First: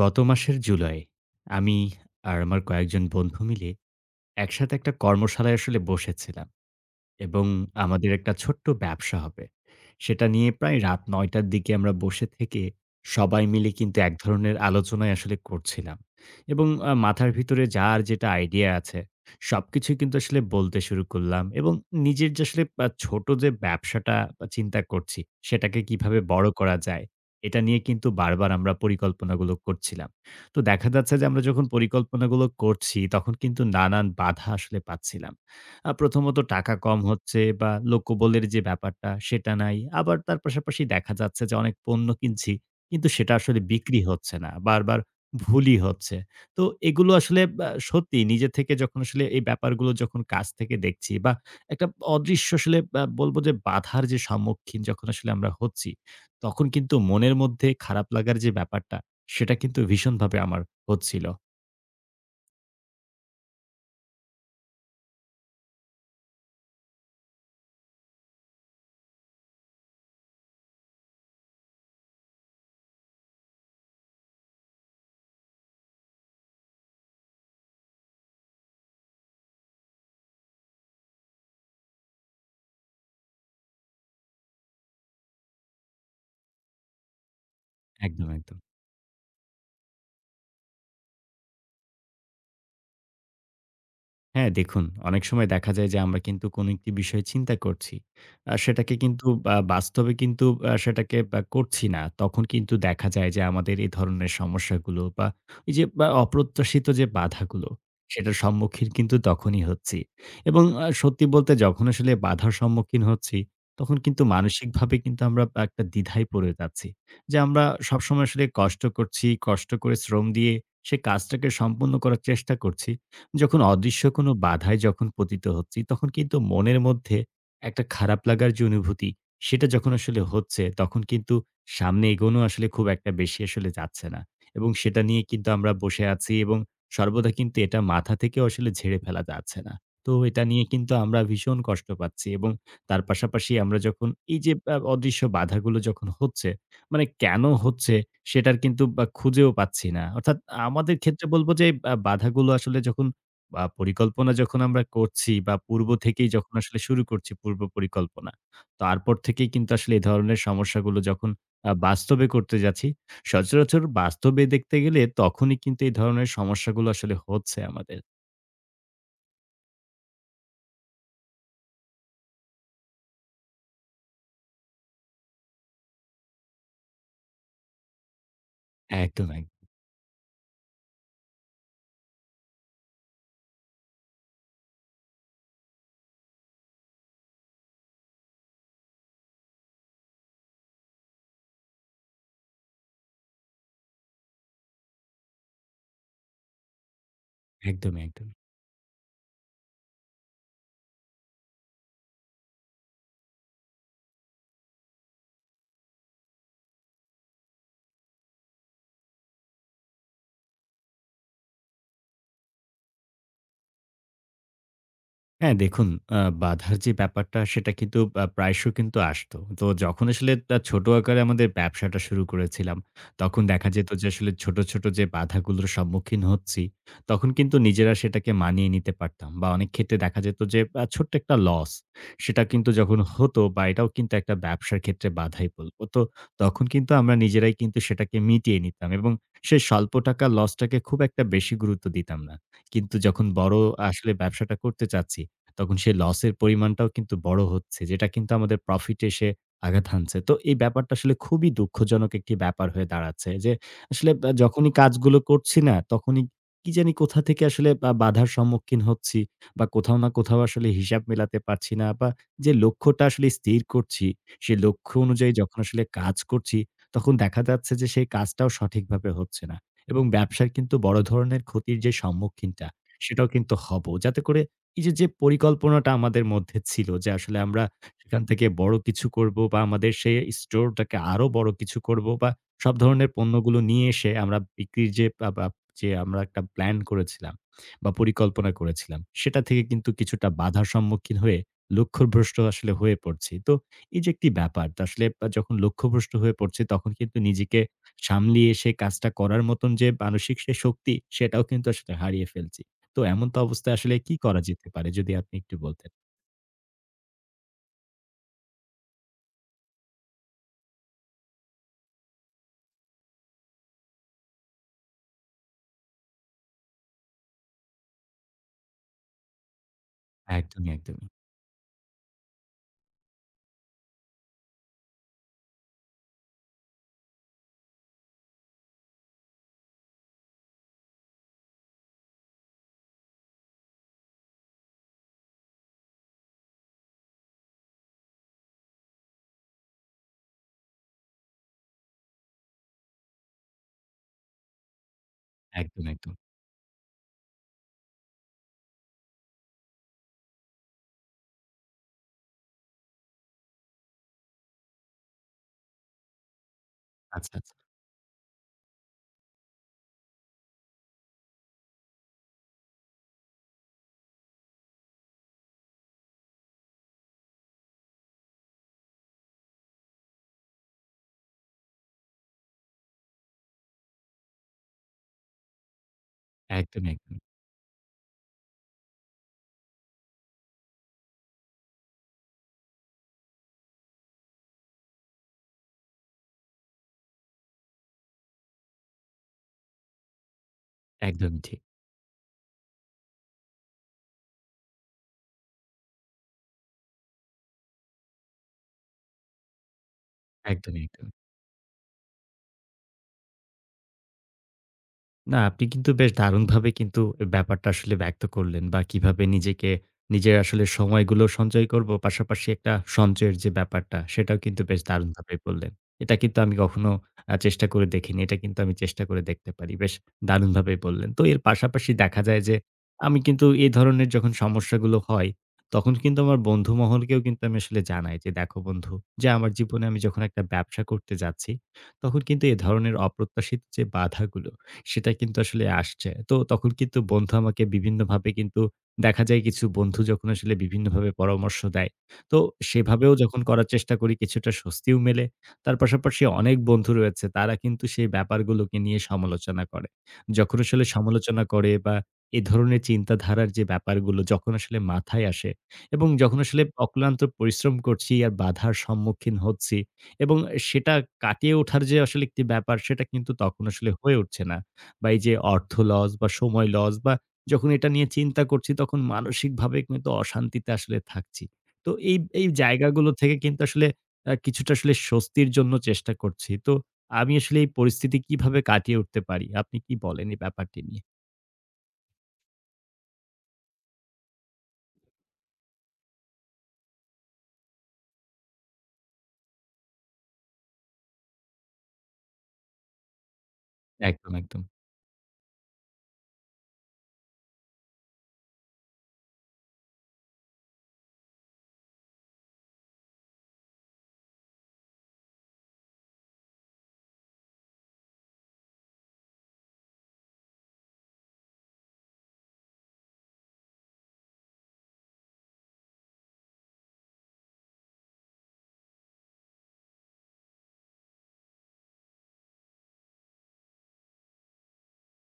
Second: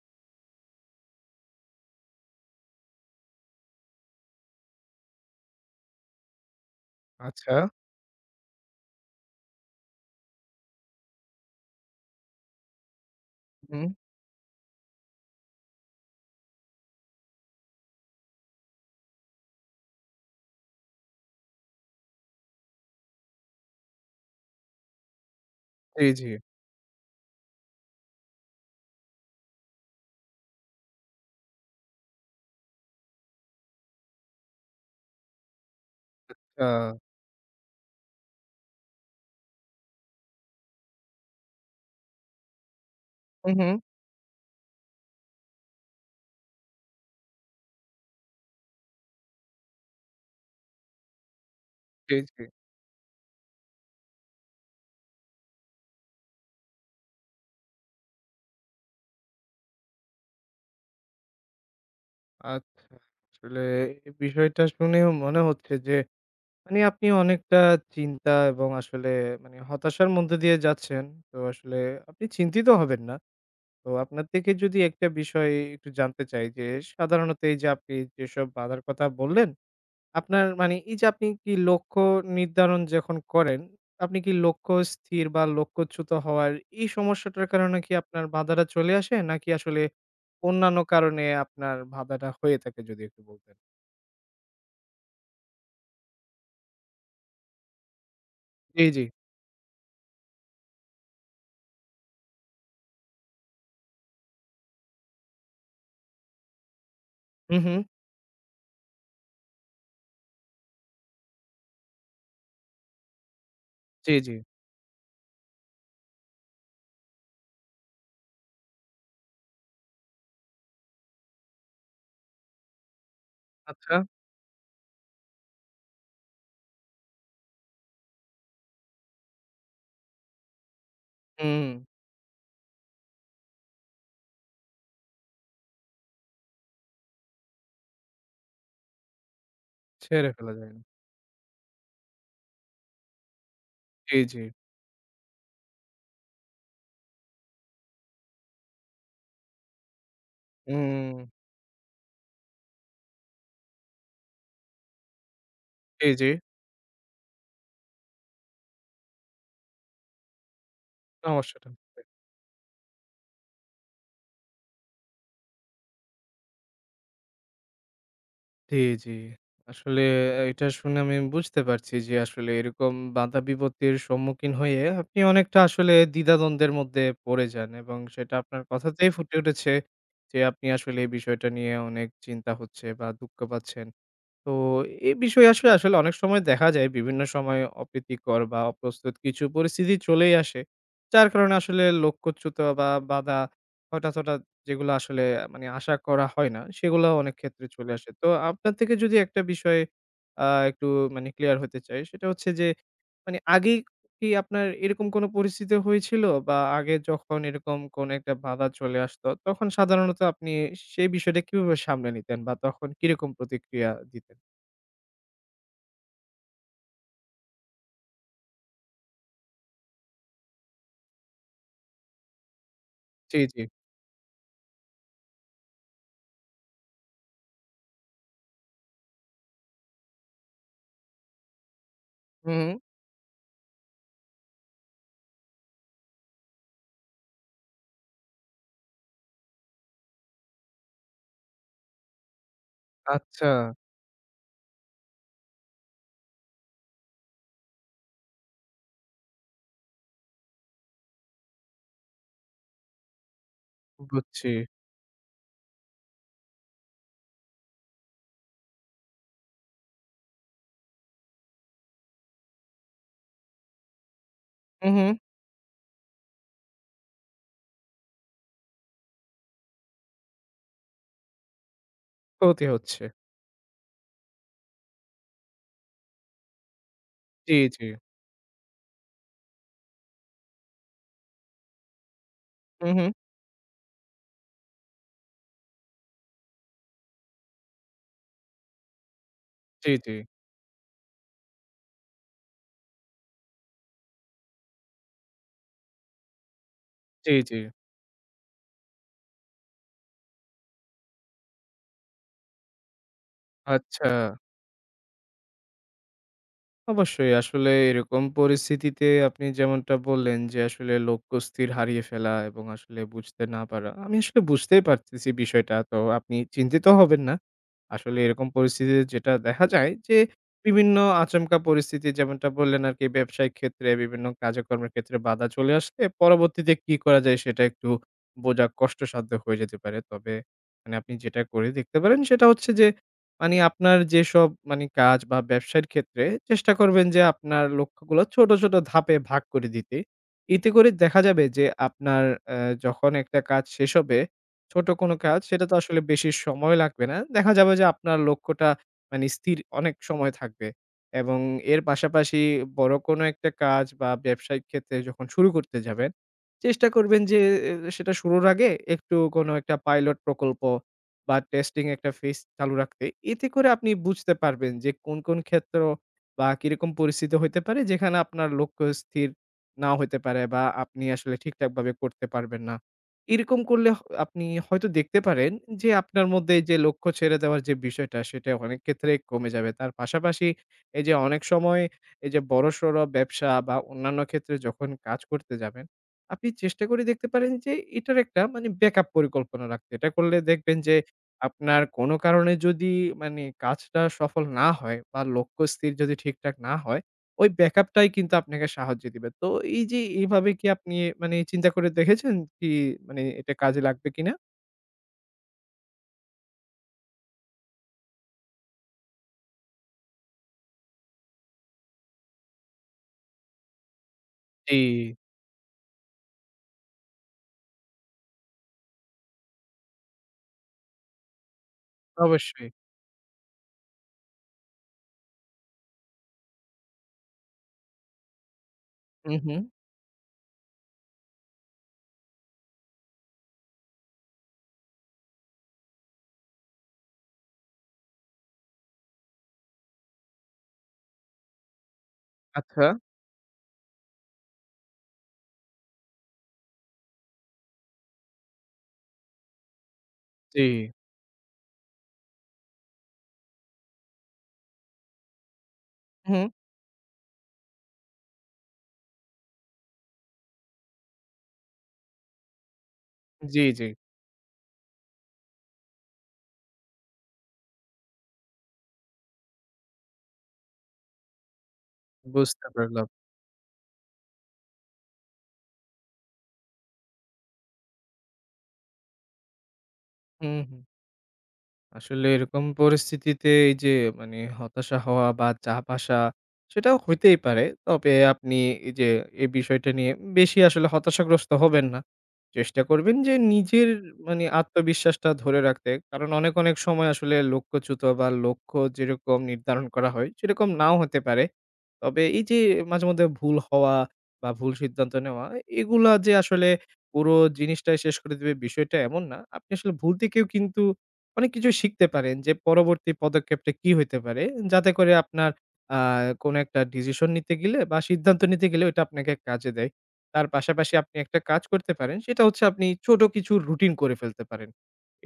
গত মাসের জুলাই আমি আর আমার কয়েকজন বন্ধু মিলে একসাথে একটা কর্মশালায় আসলে বসেছিলাম এবং আচ্ছা। আমাদের একটা ছোট্ট ব্যবসা হবে। সেটা নিয়ে প্রায় রাত ৯ টার দিকে আমরা বসে থেকে সবাই মিলে হুম। কিন্তু এক ধরনের আলোচনাই আসলে করছিলাম। এবং মাথার ভিতরে যার যেটা আইডিয়া আছে সবকিছুই কিন্তু আসলে বলতে শুরু করলাম এবং নিজের যে আসলে ছোট যে ব্যবসাটা চিন্তা করছি, সেটাকে জি, কিভাবে জি। বড় করা যায়? এটা নিয়ে কিন্তু বারবার আমরা পরিকল্পনাগুলো করছিলাম। তো দেখা যাচ্ছে যে আমরা যখন পরিকল্পনাগুলো করছি, তখন কিন্তু নানান বাধা আসলে পাচ্ছিলাম। প্রথমত আ টাকা কম হচ্ছে বা লোকবলের যে ব্যাপারটা সেটা নাই। আবার তার পাশাপাশি দেখা যাচ্ছে যে অনেক পণ্য কিনছি কিন্তু সেটা হু, আসলে হুম। বিক্রি হচ্ছে না। বারবার ভুলই হচ্ছে। তো এগুলো আসলে সত্যি নিজে থেকে যখন আসলে এই ব্যাপারগুলো যখন কাছ থেকে দেখছি বা একটা জি, জি। অদৃশ্য আসলে বলব যে বাধার যে সম্মুখীন যখন আসলে আমরা হচ্ছি, তখন কিন্তু মনের মধ্যে খারাপ লাগার যে ব্যাপারটা সেটা কিন্তু ভীষণভাবে আমার হচ্ছিল। আচ্ছা। আসলে এই বিষয়টা শুনেও মনে হচ্ছে যে মানে আপনি অনেকটা চিন্তা এবং আসলে মানে হতাশার মধ্যে দিয়ে যাচ্ছেন। তো আসলে আপনি চিন্তিত হবেন না। তো আপনার থেকে যদি একটা বিষয় একটু জানতে চাই যে সাধারণত এই যে আপনি যেসব বাধার কথা বললেন আপনার মানে এই যে আপনি কি লক্ষ্য নির্ধারণ যখন করেন, আপনি কি লক্ষ্য স্থির বা লক্ষ্যচ্যুত হওয়ার এই সমস্যাটার কারণে কি আপনার একদম, একদম। বাধাটা চলে আসে? নাকি আসলে অন্যান্য কারণে আপনার বাধাটা হয়ে থাকে যদি একটু বলতেন? হ্যাঁ, দেখুন অনেক সময় দেখা যায় যে আমরা কিন্তু কোনো একটি বিষয় চিন্তা করছি। জি, সেটাকে জি। কিন্তু বাস্তবে কিন্তু সেটাকে করছি না। তখন কিন্তু দেখা যায় যে আমাদের এ ধরনের সমস্যাগুলো বা এই যে বা অপ্রত্যাশিত যে হু, বাধাগুলো, হু। সেটার সম্মুখীন কিন্তু তখনই হচ্ছি। এবং সত্যি বলতে যখন আসলে বাধার সম্মুখীন হচ্ছি, তখন জি, কিন্তু জি। মানসিকভাবে কিন্তু আমরা একটা দ্বিধায় পড়ে যাচ্ছি। যে আমরা সবসময় আসলে কষ্ট করছি, কষ্ট করে শ্রম দিয়ে সে কাজটাকে সম্পূর্ণ করার চেষ্টা করছি। যখন আচ্ছা। অদৃশ্য কোনো বাধায় যখন পতিত হচ্ছি, তখন কিন্তু মনের মধ্যে একটা খারাপ লাগার যে অনুভূতি, সেটা যখন আসলে হচ্ছে, তখন কিন্তু হুম, সামনে এগোনো আসলে খুব একটা বেশি আসলে যাচ্ছে না। এবং সেটা নিয়ে কিন্তু আমরা বসে আছি এবং সর্বদা কিন্তু এটা মাথা থেকেও আসলে ঝেড়ে ফেলা যাচ্ছে না। তো ছেড়ে এটা ফেলা নিয়ে যায় না। কিন্তু আমরা ভীষণ কষ্ট পাচ্ছি এবং তার পাশাপাশি আমরা যখন জি, জি। এই যে অদৃশ্য বাধাগুলো যখন হচ্ছে, মানে কেন হচ্ছে সেটার কিন্তু বা খুঁজেও পাচ্ছি না। অর্থাৎ আমাদের হুম, ক্ষেত্রে বলব যে বাধাগুলো আসলে যখন পরিকল্পনা যখন আমরা করছি বা পূর্ব জি, জি। থেকেই যখন আসলে শুরু করছি পূর্ব পরিকল্পনা, তারপর থেকেই কিন্তু আসলে এ ধরনের সমস্যাগুলো যখন সমস্যাটা বাস্তবে করতে যাচ্ছি, সচরাচর বাস্তবে দেখতে গেলে তখনই কিন্তু এই ধরনের সমস্যাগুলো আসলে হচ্ছে আমাদের। জি, জি। আসলে এটা শুনে আমি বুঝতে পারছি যে আসলে এরকম বাধা বিপত্তির সম্মুখীন হয়ে আপনি অনেকটা আসলে দ্বিধাদ্বন্দ্বের মধ্যে পড়ে যান এবং সেটা আপনার কথাতেই একদম, ফুটে উঠেছে যে আপনি আসলে এই বিষয়টা নিয়ে অনেক চিন্তা হচ্ছে বা দুঃখ পাচ্ছেন। তো এ বিষয়ে আসলে অনেক সময় দেখা যায় বিভিন্ন সময় অপ্রীতিকর বা অপ্রস্তুত কিছু পরিস্থিতি চলেই আসে। যার কারণে আসলে লক্ষ্যচ্যুত বা বাধা হঠাৎ যেগুলো আসলে মানে আশা করা হয় না, সেগুলো অনেক ক্ষেত্রে চলে একদমই, আসে। তো একদমই। আপনার থেকে যদি একটা বিষয়ে একটু মানে ক্লিয়ার হতে চাই, সেটা হচ্ছে যে মানে আগে কি আপনার এরকম কোনো পরিস্থিতি হয়েছিল? বা আগে যখন এরকম কোনো একটা বাধা চলে আসতো, তখন সাধারণত আপনি সেই বিষয়টা কিভাবে সামলে নিতেন? বা তখন কিরকম প্রতিক্রিয়া দিতেন? হ্যাঁ, দেখুন বাধার যে ব্যাপারটা সেটা কিন্তু প্রায়শ কিন্তু আসতো। তো যখন আসলে ছোট আকারে আমাদের ব্যবসাটা শুরু করেছিলাম, জি, তখন জি। দেখা যেত যে আসলে ছোট, ছোট যে বাধাগুলোর সম্মুখীন হচ্ছি, তখন কিন্তু নিজেরা সেটাকে মানিয়ে নিতে পারতাম। বা অনেক ক্ষেত্রে দেখা যেত যে ছোট্ট একটা লস, সেটা হু, হু। কিন্তু যখন হতো বা এটাও কিন্তু একটা ব্যবসার ক্ষেত্রে বাধাই বলব। তো তখন কিন্তু আমরা নিজেরাই কিন্তু সেটাকে মিটিয়ে নিতাম এবং সেই স্বল্প টাকার লসটাকে খুব একটা বেশি গুরুত্ব দিতাম না। কিন্তু যখন আচ্ছা, বড় আসলে ব্যবসাটা করতে চাচ্ছি তখন সেই লসের পরিমাণটাও কিন্তু বড় হচ্ছে। যেটা কিন্তু আমাদের প্রফিটে এসে আঘাত হানছে। তো এই ব্যাপারটা আসলে খুবই দুঃখজনক একটি ব্যাপার হয়ে দাঁড়াচ্ছে যে, আসলে বুঝছি। যখনই কাজগুলো করছি না, তখনই কি জানি কোথা থেকে আসলে বা বাধার সম্মুখীন হচ্ছি বা কোথাও না কোথাও আসলে হিসাব মেলাতে পারছি না বা যে লক্ষ্যটা আসলে স্থির করছি, সেই হু, লক্ষ্য হু। অনুযায়ী যখন আসলে কাজ করছি, তখন দেখা যাচ্ছে যে সেই কাজটাও সঠিকভাবে হচ্ছে না এবং ব্যবসার কিন্তু বড় ধরনের ক্ষতির যে ক্ষতি সম্মুখীনটা, হচ্ছে। সেটাও কিন্তু হব। যাতে করে এই যে, যে পরিকল্পনাটা আমাদের মধ্যে ছিল যে, আসলে জি, আমরা জি। সেখান থেকে বড় কিছু করব বা আমাদের সে স্টোরটাকে আরো বড় কিছু করব বা সব হু, হু। ধরনের পণ্যগুলো নিয়ে এসে আমরা বিক্রির যে বা বা যে আমরা একটা প্ল্যান করেছিলাম বা পরিকল্পনা করেছিলাম, সেটা থেকে কিন্তু জি, জি। কিছুটা বাধার সম্মুখীন হয়ে লক্ষ্যভ্রষ্ট আসলে হয়ে পড়ছি। তো এই যে একটি ব্যাপার তা আসলে যখন লক্ষ্যভ্রষ্ট হয়ে পড়ছি তখন কিন্তু জি, জি। নিজেকে সামলিয়ে সে কাজটা করার মতন যে মানসিক সে শক্তি সেটাও কিন্তু আসলে হারিয়ে ফেলছি। তো এমন তো অবস্থায় আসলে আচ্ছা। কি করা যেতে পারে? যদি আপনি একটু বলতেন। অবশ্যই আসলে এরকম পরিস্থিতিতে আপনি যেমনটা বললেন যে আসলে লক্ষ্য স্থির হারিয়ে ফেলা এবং আসলে বুঝতে না পারা। আমি আসলে বুঝতেই পারতেছি বিষয়টা। তো আপনি চিন্তিত হবেন না। আসলে এরকম পরিস্থিতিতে যেটা দেখা যায় যে একদমই, বিভিন্ন একদমই। আচমকা পরিস্থিতি যেমনটা বললেন আরকি ব্যবসায়িক ক্ষেত্রে বিভিন্ন কাজকর্মের ক্ষেত্রে বাধা চলে আসলে পরবর্তীতে কি করা যায় সেটা একটু বোঝা কষ্টসাধ্য হয়ে যেতে পারে। তবে মানে আপনি যেটা করে দেখতে পারেন সেটা হচ্ছে যে মানে আপনার যেসব মানে কাজ বা ব্যবসার ক্ষেত্রে চেষ্টা করবেন যে আপনার লক্ষ্যগুলো ছোট, ছোট ধাপে ভাগ করে দিতে। এতে করে দেখা যাবে যে আপনার আ যখন একটা কাজ শেষ হবে, ছোট কোনো কাজ সেটা তো একদম, আসলে একদম। বেশি সময় লাগবে না। দেখা যাবে যে আপনার লক্ষ্যটা মানে স্থির অনেক সময় থাকবে। এবং এর পাশাপাশি বড় কোনো একটা কাজ বা ব্যবসায়িক ক্ষেত্রে যখন শুরু করতে যাবেন, চেষ্টা করবেন আচ্ছা, যে আচ্ছা। সেটা শুরুর আগে একটু কোনো একটা পাইলট প্রকল্প বা টেস্টিং একটা ফেজ চালু রাখতে। এতে করে আপনি বুঝতে পারবেন যে কোন, কোন ক্ষেত্র বা কিরকম পরিস্থিতি হইতে পারে যেখানে আপনার লক্ষ্য স্থির নাও হইতে পারে বা আপনি আসলে ঠিকঠাকভাবে করতে পারবেন না। এরকম করলে আপনি হয়তো দেখতে পারেন যে আপনার মধ্যে যে একদমই, লক্ষ্য একদমই। ছেড়ে দেওয়ার যে বিষয়টা সেটা অনেক ক্ষেত্রেই কমে যাবে। তার পাশাপাশি এই যে অনেক সময় এই যে বড়সড় ব্যবসা বা অন্যান্য ক্ষেত্রে যখন কাজ করতে যাবেন, আপনি চেষ্টা করে দেখতে পারেন যে এটার একটা মানে ব্যাকআপ পরিকল্পনা রাখতে। এটা করলে দেখবেন যে একদমই ঠিক। আপনার কোনো কারণে যদি মানে কাজটা সফল না হয় বা লক্ষ্য স্থির যদি ঠিকঠাক না হয়, ওই ব্যাকআপটাই কিন্তু আপনাকে সাহায্য দিবে। তো এই যে এভাবে কি একদমই, আপনি একদমই। মানে চিন্তা করে দেখেছেন কি মানে এটা কাজে লাগবে কিনা? না, আপনি কিন্তু বেশ দারুণভাবে কিন্তু ব্যাপারটা আসলে ব্যক্ত করলেন বা কিভাবে নিজেকে নিজের আসলে সময়গুলো সঞ্চয় করব, পাশাপাশি একটা সঞ্চয়ের যে ব্যাপারটা সেটাও কিন্তু জি, বেশ দারুণভাবে বললেন। এটা কিন্তু আমি কখনো চেষ্টা করে দেখিনি। এটা কিন্তু আমি চেষ্টা করে দেখতে পারি। বেশ দারুণভাবেই বললেন। তো এর পাশাপাশি দেখা যায় যে অবশ্যই। আমি কিন্তু এই ধরনের যখন সমস্যাগুলো হয়, তখন কিন্তু আমার বন্ধু মহলকেও কিন্তু আমি আসলে জানাই যে, "দেখো বন্ধু যে হুম, আমার হুম। জীবনে আমি যখন একটা ব্যবসা করতে যাচ্ছি, তখন কিন্তু এ ধরনের অপ্রত্যাশিত যে বাধাগুলো সেটা কিন্তু আসলে আসছে। তো তখন কিন্তু বন্ধু আমাকে বিভিন্নভাবে কিন্তু দেখা যায় কিছু বন্ধু যখন আসলে বিভিন্নভাবে পরামর্শ দেয়। তো আচ্ছা। সেভাবেও যখন করার চেষ্টা করি কিছুটা স্বস্তিও মেলে। তার পাশাপাশি অনেক বন্ধু রয়েছে তারা কিন্তু সেই ব্যাপারগুলোকে নিয়ে সমালোচনা করে। যখন জি। আসলে সমালোচনা করে বা এ ধরনের চিন্তাধারার যে ব্যাপারগুলো যখন আসলে মাথায় আসে এবং যখন হুম। আসলে অক্লান্ত পরিশ্রম করছি আর বাধার সম্মুখীন হচ্ছি এবং সেটা কাটিয়ে ওঠার যে আসলে একটি ব্যাপার সেটা কিন্তু জি, তখন জি। আসলে হয়ে উঠছে না। বা এই যে অর্থ লস বা সময় লস বা যখন এটা নিয়ে চিন্তা করছি তখন মানসিকভাবে কিন্তু অশান্তিতে আসলে থাকছি। তো এই বুঝতে পারলাম। জায়গাগুলো থেকে কিন্তু আসলে কিছুটা আসলে স্বস্তির জন্য চেষ্টা করছি। তো আমি আসলে এই পরিস্থিতি কিভাবে কাটিয়ে উঠতে পারি? আপনি কি বলেন এই হুম, ব্যাপারটি হুম। নিয়ে? আসলে এরকম পরিস্থিতিতে এই যে মানে হতাশা হওয়া বা চাপ আসা সেটাও হইতেই পারে। তবে আপনি এই যে এই বিষয়টা নিয়ে বেশি আসলে হতাশাগ্রস্ত হবেন না। চেষ্টা করবেন যে নিজের একদম, মানে একদম। আত্মবিশ্বাসটা ধরে রাখতে। কারণ অনেক সময় আসলে লক্ষ্যচ্যুত বা লক্ষ্য যেরকম নির্ধারণ করা হয় সেরকম নাও হতে পারে। তবে এই যে মাঝেমধ্যে ভুল হওয়া বা ভুল সিদ্ধান্ত নেওয়া, এগুলা যে আসলে পুরো জিনিসটাই শেষ করে দিবে বিষয়টা এমন না। আপনি আসলে ভুল থেকেও কিন্তু অনেক কিছু শিখতে পারেন যে পরবর্তী পদক্ষেপটা কি হইতে পারে। যাতে করে আপনার আ কোনো একটা ডিসিশন নিতে গেলে বা সিদ্ধান্ত নিতে গেলে ওইটা আপনাকে কাজে দেয়। তার পাশাপাশি আপনি একটা কাজ করতে পারেন। সেটা হচ্ছে আপনি ছোট কিছু রুটিন করে ফেলতে পারেন।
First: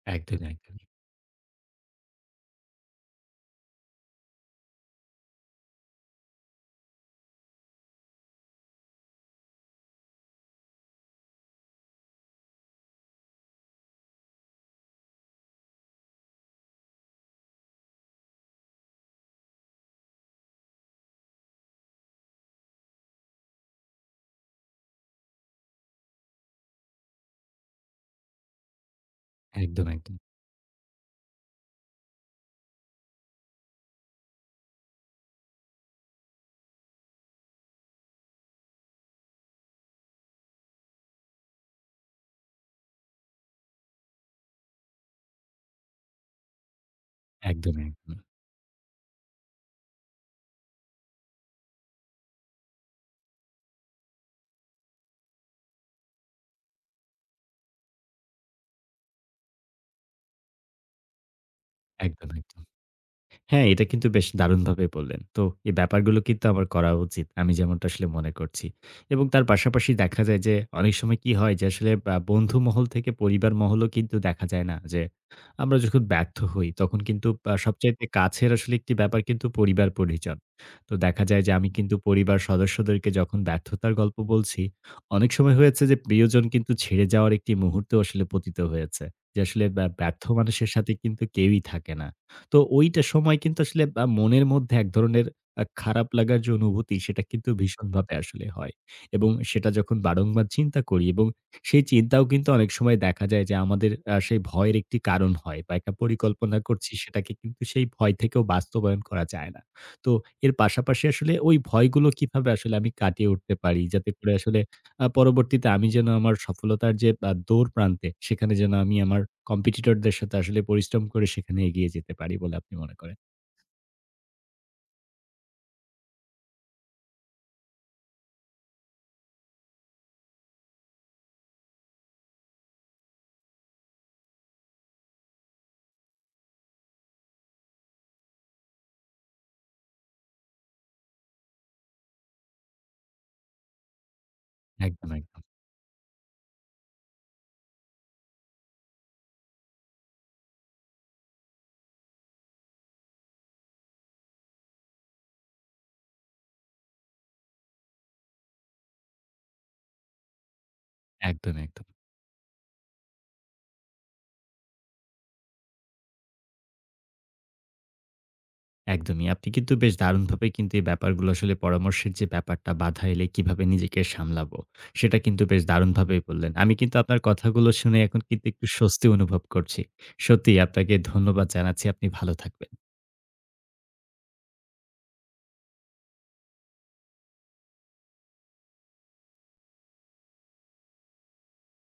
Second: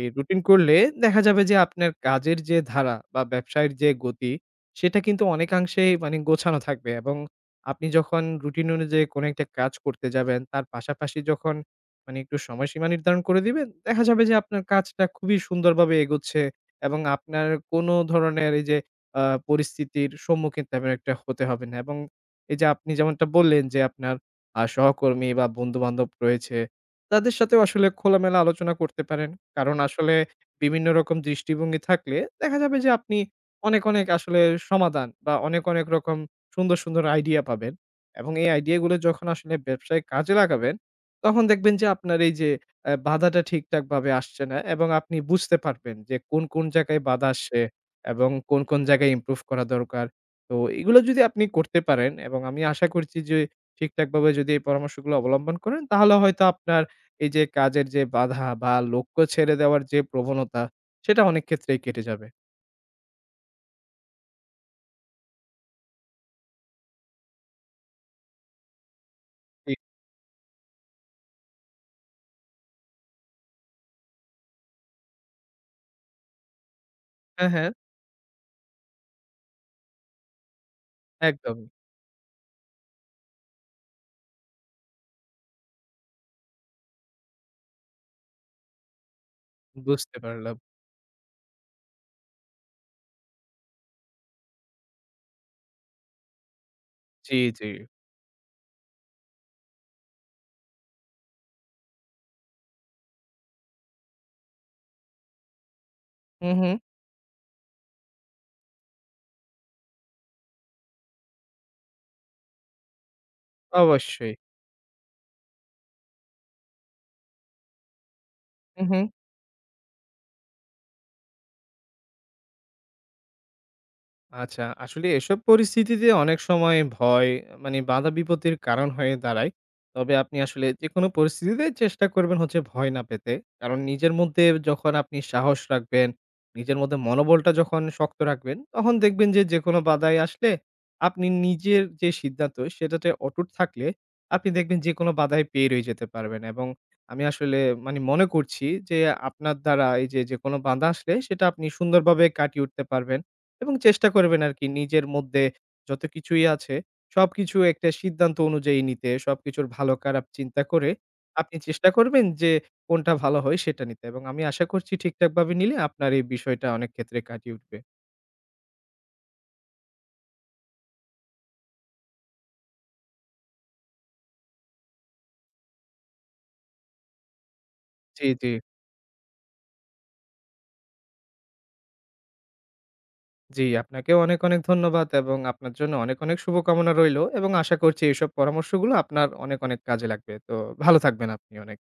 এই রুটিন একদমই, করলে একদমই। দেখা যাবে যে আপনার কাজের যে ধারা বা ব্যবসায়ের যে গতি সেটা কিন্তু অনেকাংশেই মানে গোছানো থাকবে এবং আপনি যখন রুটিন অনুযায়ী কোনো একটা কাজ করতে যাবেন, তার পাশাপাশি যখন মানে একটু সময়সীমা নির্ধারণ করে দিবেন, দেখা যাবে যে আপনার কাজটা খুবই সুন্দরভাবে এগোচ্ছে এবং আপনার কোনো ধরনের এই যে আ পরিস্থিতির সম্মুখীন তেমন একটা হতে হবে না এবং এই যে আপনি যেমনটা বললেন যে আপনার সহকর্মী বা বন্ধু-বান্ধব রয়েছে, তাদের সাথেও আসলে খোলামেলা আলোচনা করতে পারেন। কারণ একদম, আসলে একদম। বিভিন্ন রকম দৃষ্টিভঙ্গি থাকলে দেখা যাবে যে আপনি অনেক আসলে সমাধান বা অনেক রকম সুন্দর আইডিয়া পাবেন এবং এই আইডিয়াগুলো যখন আসলে ব্যবসায় কাজে লাগাবেন, তখন দেখবেন যে আপনার এই যে বাধাটা ঠিকঠাকভাবে আসছে না এবং আপনি বুঝতে পারবেন যে কোন, কোন জায়গায় বাধা আসছে একদম, একদম। এবং কোন, কোন জায়গায় ইমপ্রুভ করা দরকার। তো এগুলো যদি আপনি করতে পারেন এবং আমি আশা করছি যে ঠিকঠাকভাবে যদি এই পরামর্শগুলো অবলম্বন করেন, তাহলে হয়তো আপনার এই যে কাজের যে বাধা বা লক্ষ্য ছেড়ে দেওয়ার যে প্রবণতা, সেটা অনেক ক্ষেত্রেই কেটে যাবে। একদম, একদম। হ্যাঁ, এটা কিন্তু বেশ দারুণভাবে বললেন। তো এই ব্যাপারগুলো কিন্তু আমার করা উচিত। আমি যেমনটা আসলে মনে করছি। এবং তার জি। পাশাপাশি দেখা যায় যে অনেক সময় কি হয় যে আসলে বন্ধু মহল থেকে পরিবার মহলও কিন্তু দেখা যায় না যে আমরা যখন ব্যর্থ হই তখন কিন্তু হ্যাঁ, হ্যাঁ। সবচাইতে কাছের আসলে একটি ব্যাপার কিন্তু পরিবার পরিজন। তো দেখা যায় যে একদম আমি কিন্তু পরিবার সদস্যদেরকে যখন ব্যর্থতার গল্প বলছি, অনেক সময় হয়েছে যে প্রিয়জন কিন্তু ছেড়ে যাওয়ার একটি মুহূর্ত আসলে পতিত হয়েছে। যে আসলে বুঝতে ব্যর্থ পারলাম। মানুষের সাথে কিন্তু কেউই থাকে না। তো ওইটা সময় কিন্তু আসলে মনের মধ্যে এক ধরনের খারাপ লাগার যে অনুভূতি সেটা জি, কিন্তু জি। ভীষণভাবে আসলে হয়। এবং সেটা যখন বারংবার চিন্তা করি এবং সেই চিন্তাও কিন্তু অনেক সময় দেখা যায় যে আমাদের সেই ভয়ের একটি কারণ হয় বা একটা হু, পরিকল্পনা হু। করছি সেটাকে কিন্তু সেই ভয় থেকেও বাস্তবায়ন করা যায় না। তো এর পাশাপাশি আসলে ওই ভয়গুলো কিভাবে আসলে আমি কাটিয়ে উঠতে পারি? যাতে করে অবশ্যই। আসলে পরবর্তীতে আমি যেন আমার সফলতার যে দৌড় প্রান্তে, সেখানে যেন হু, আমি হু। আমার কম্পিটিটরদের সাথে আসলে পরিশ্রম করে সেখানে এগিয়ে যেতে পারি বলে আপনি মনে করেন। আচ্ছা, আসলে এসব পরিস্থিতিতে অনেক সময় ভয় মানে বাধা বিপত্তির কারণ হয়ে দাঁড়ায়। তবে আপনি আসলে যেকোনো পরিস্থিতিতে চেষ্টা করবেন হচ্ছে ভয় না পেতে। কারণ নিজের মধ্যে যখন আপনি সাহস রাখবেন, নিজের মধ্যে মনোবলটা যখন শক্ত রাখবেন, তখন দেখবেন যে যেকোনো বাধাই আসলে আপনি নিজের যে সিদ্ধান্ত সেটাতে অটুট থাকলে আপনি দেখবেন যেকোনো একদম, একদম। বাধায় পেরিয়ে যেতে পারবেন। এবং আমি আসলে মানে মনে করছি যে আপনার দ্বারা এই যে যেকোনো বাধা আসলে সেটা আপনি সুন্দরভাবে কাটিয়ে উঠতে পারবেন। এবং চেষ্টা করবেন আরকি নিজের মধ্যে যত কিছুই আছে সবকিছু একটা সিদ্ধান্ত অনুযায়ী নিতে, সবকিছুর ভালো খারাপ চিন্তা করে একদম, আপনি একদম। চেষ্টা করবেন যে কোনটা ভালো হয় সেটা নিতে এবং আমি আশা করছি ঠিকঠাকভাবে নিলে আপনার এই বিষয়টা অনেক ক্ষেত্রে কাটিয়ে উঠবে। একদমই। আপনি কিন্তু বেশ দারুণভাবে কিন্তু এই ব্যাপারগুলো আসলে পরামর্শের যে ব্যাপারটা, বাধা এলে কিভাবে নিজেকে সামলাবো, সেটা কিন্তু বেশ দারুণভাবেই বললেন। আমি কিন্তু আপনার কথাগুলো শুনে এখন জি, কিন্তু জি, একটু স্বস্তি অনুভব করছি। সত্যিই আপনাকে ধন্যবাদ জানাচ্ছি। আপনি ভালো থাকবেন। জি, আপনাকেও অনেক ধন্যবাদ এবং আপনার জন্য অনেক শুভকামনা রইলো এবং আশা করছি এইসব পরামর্শগুলো আপনার অনেক কাজে লাগবে। তো ভালো থাকবেন আপনি অনেক।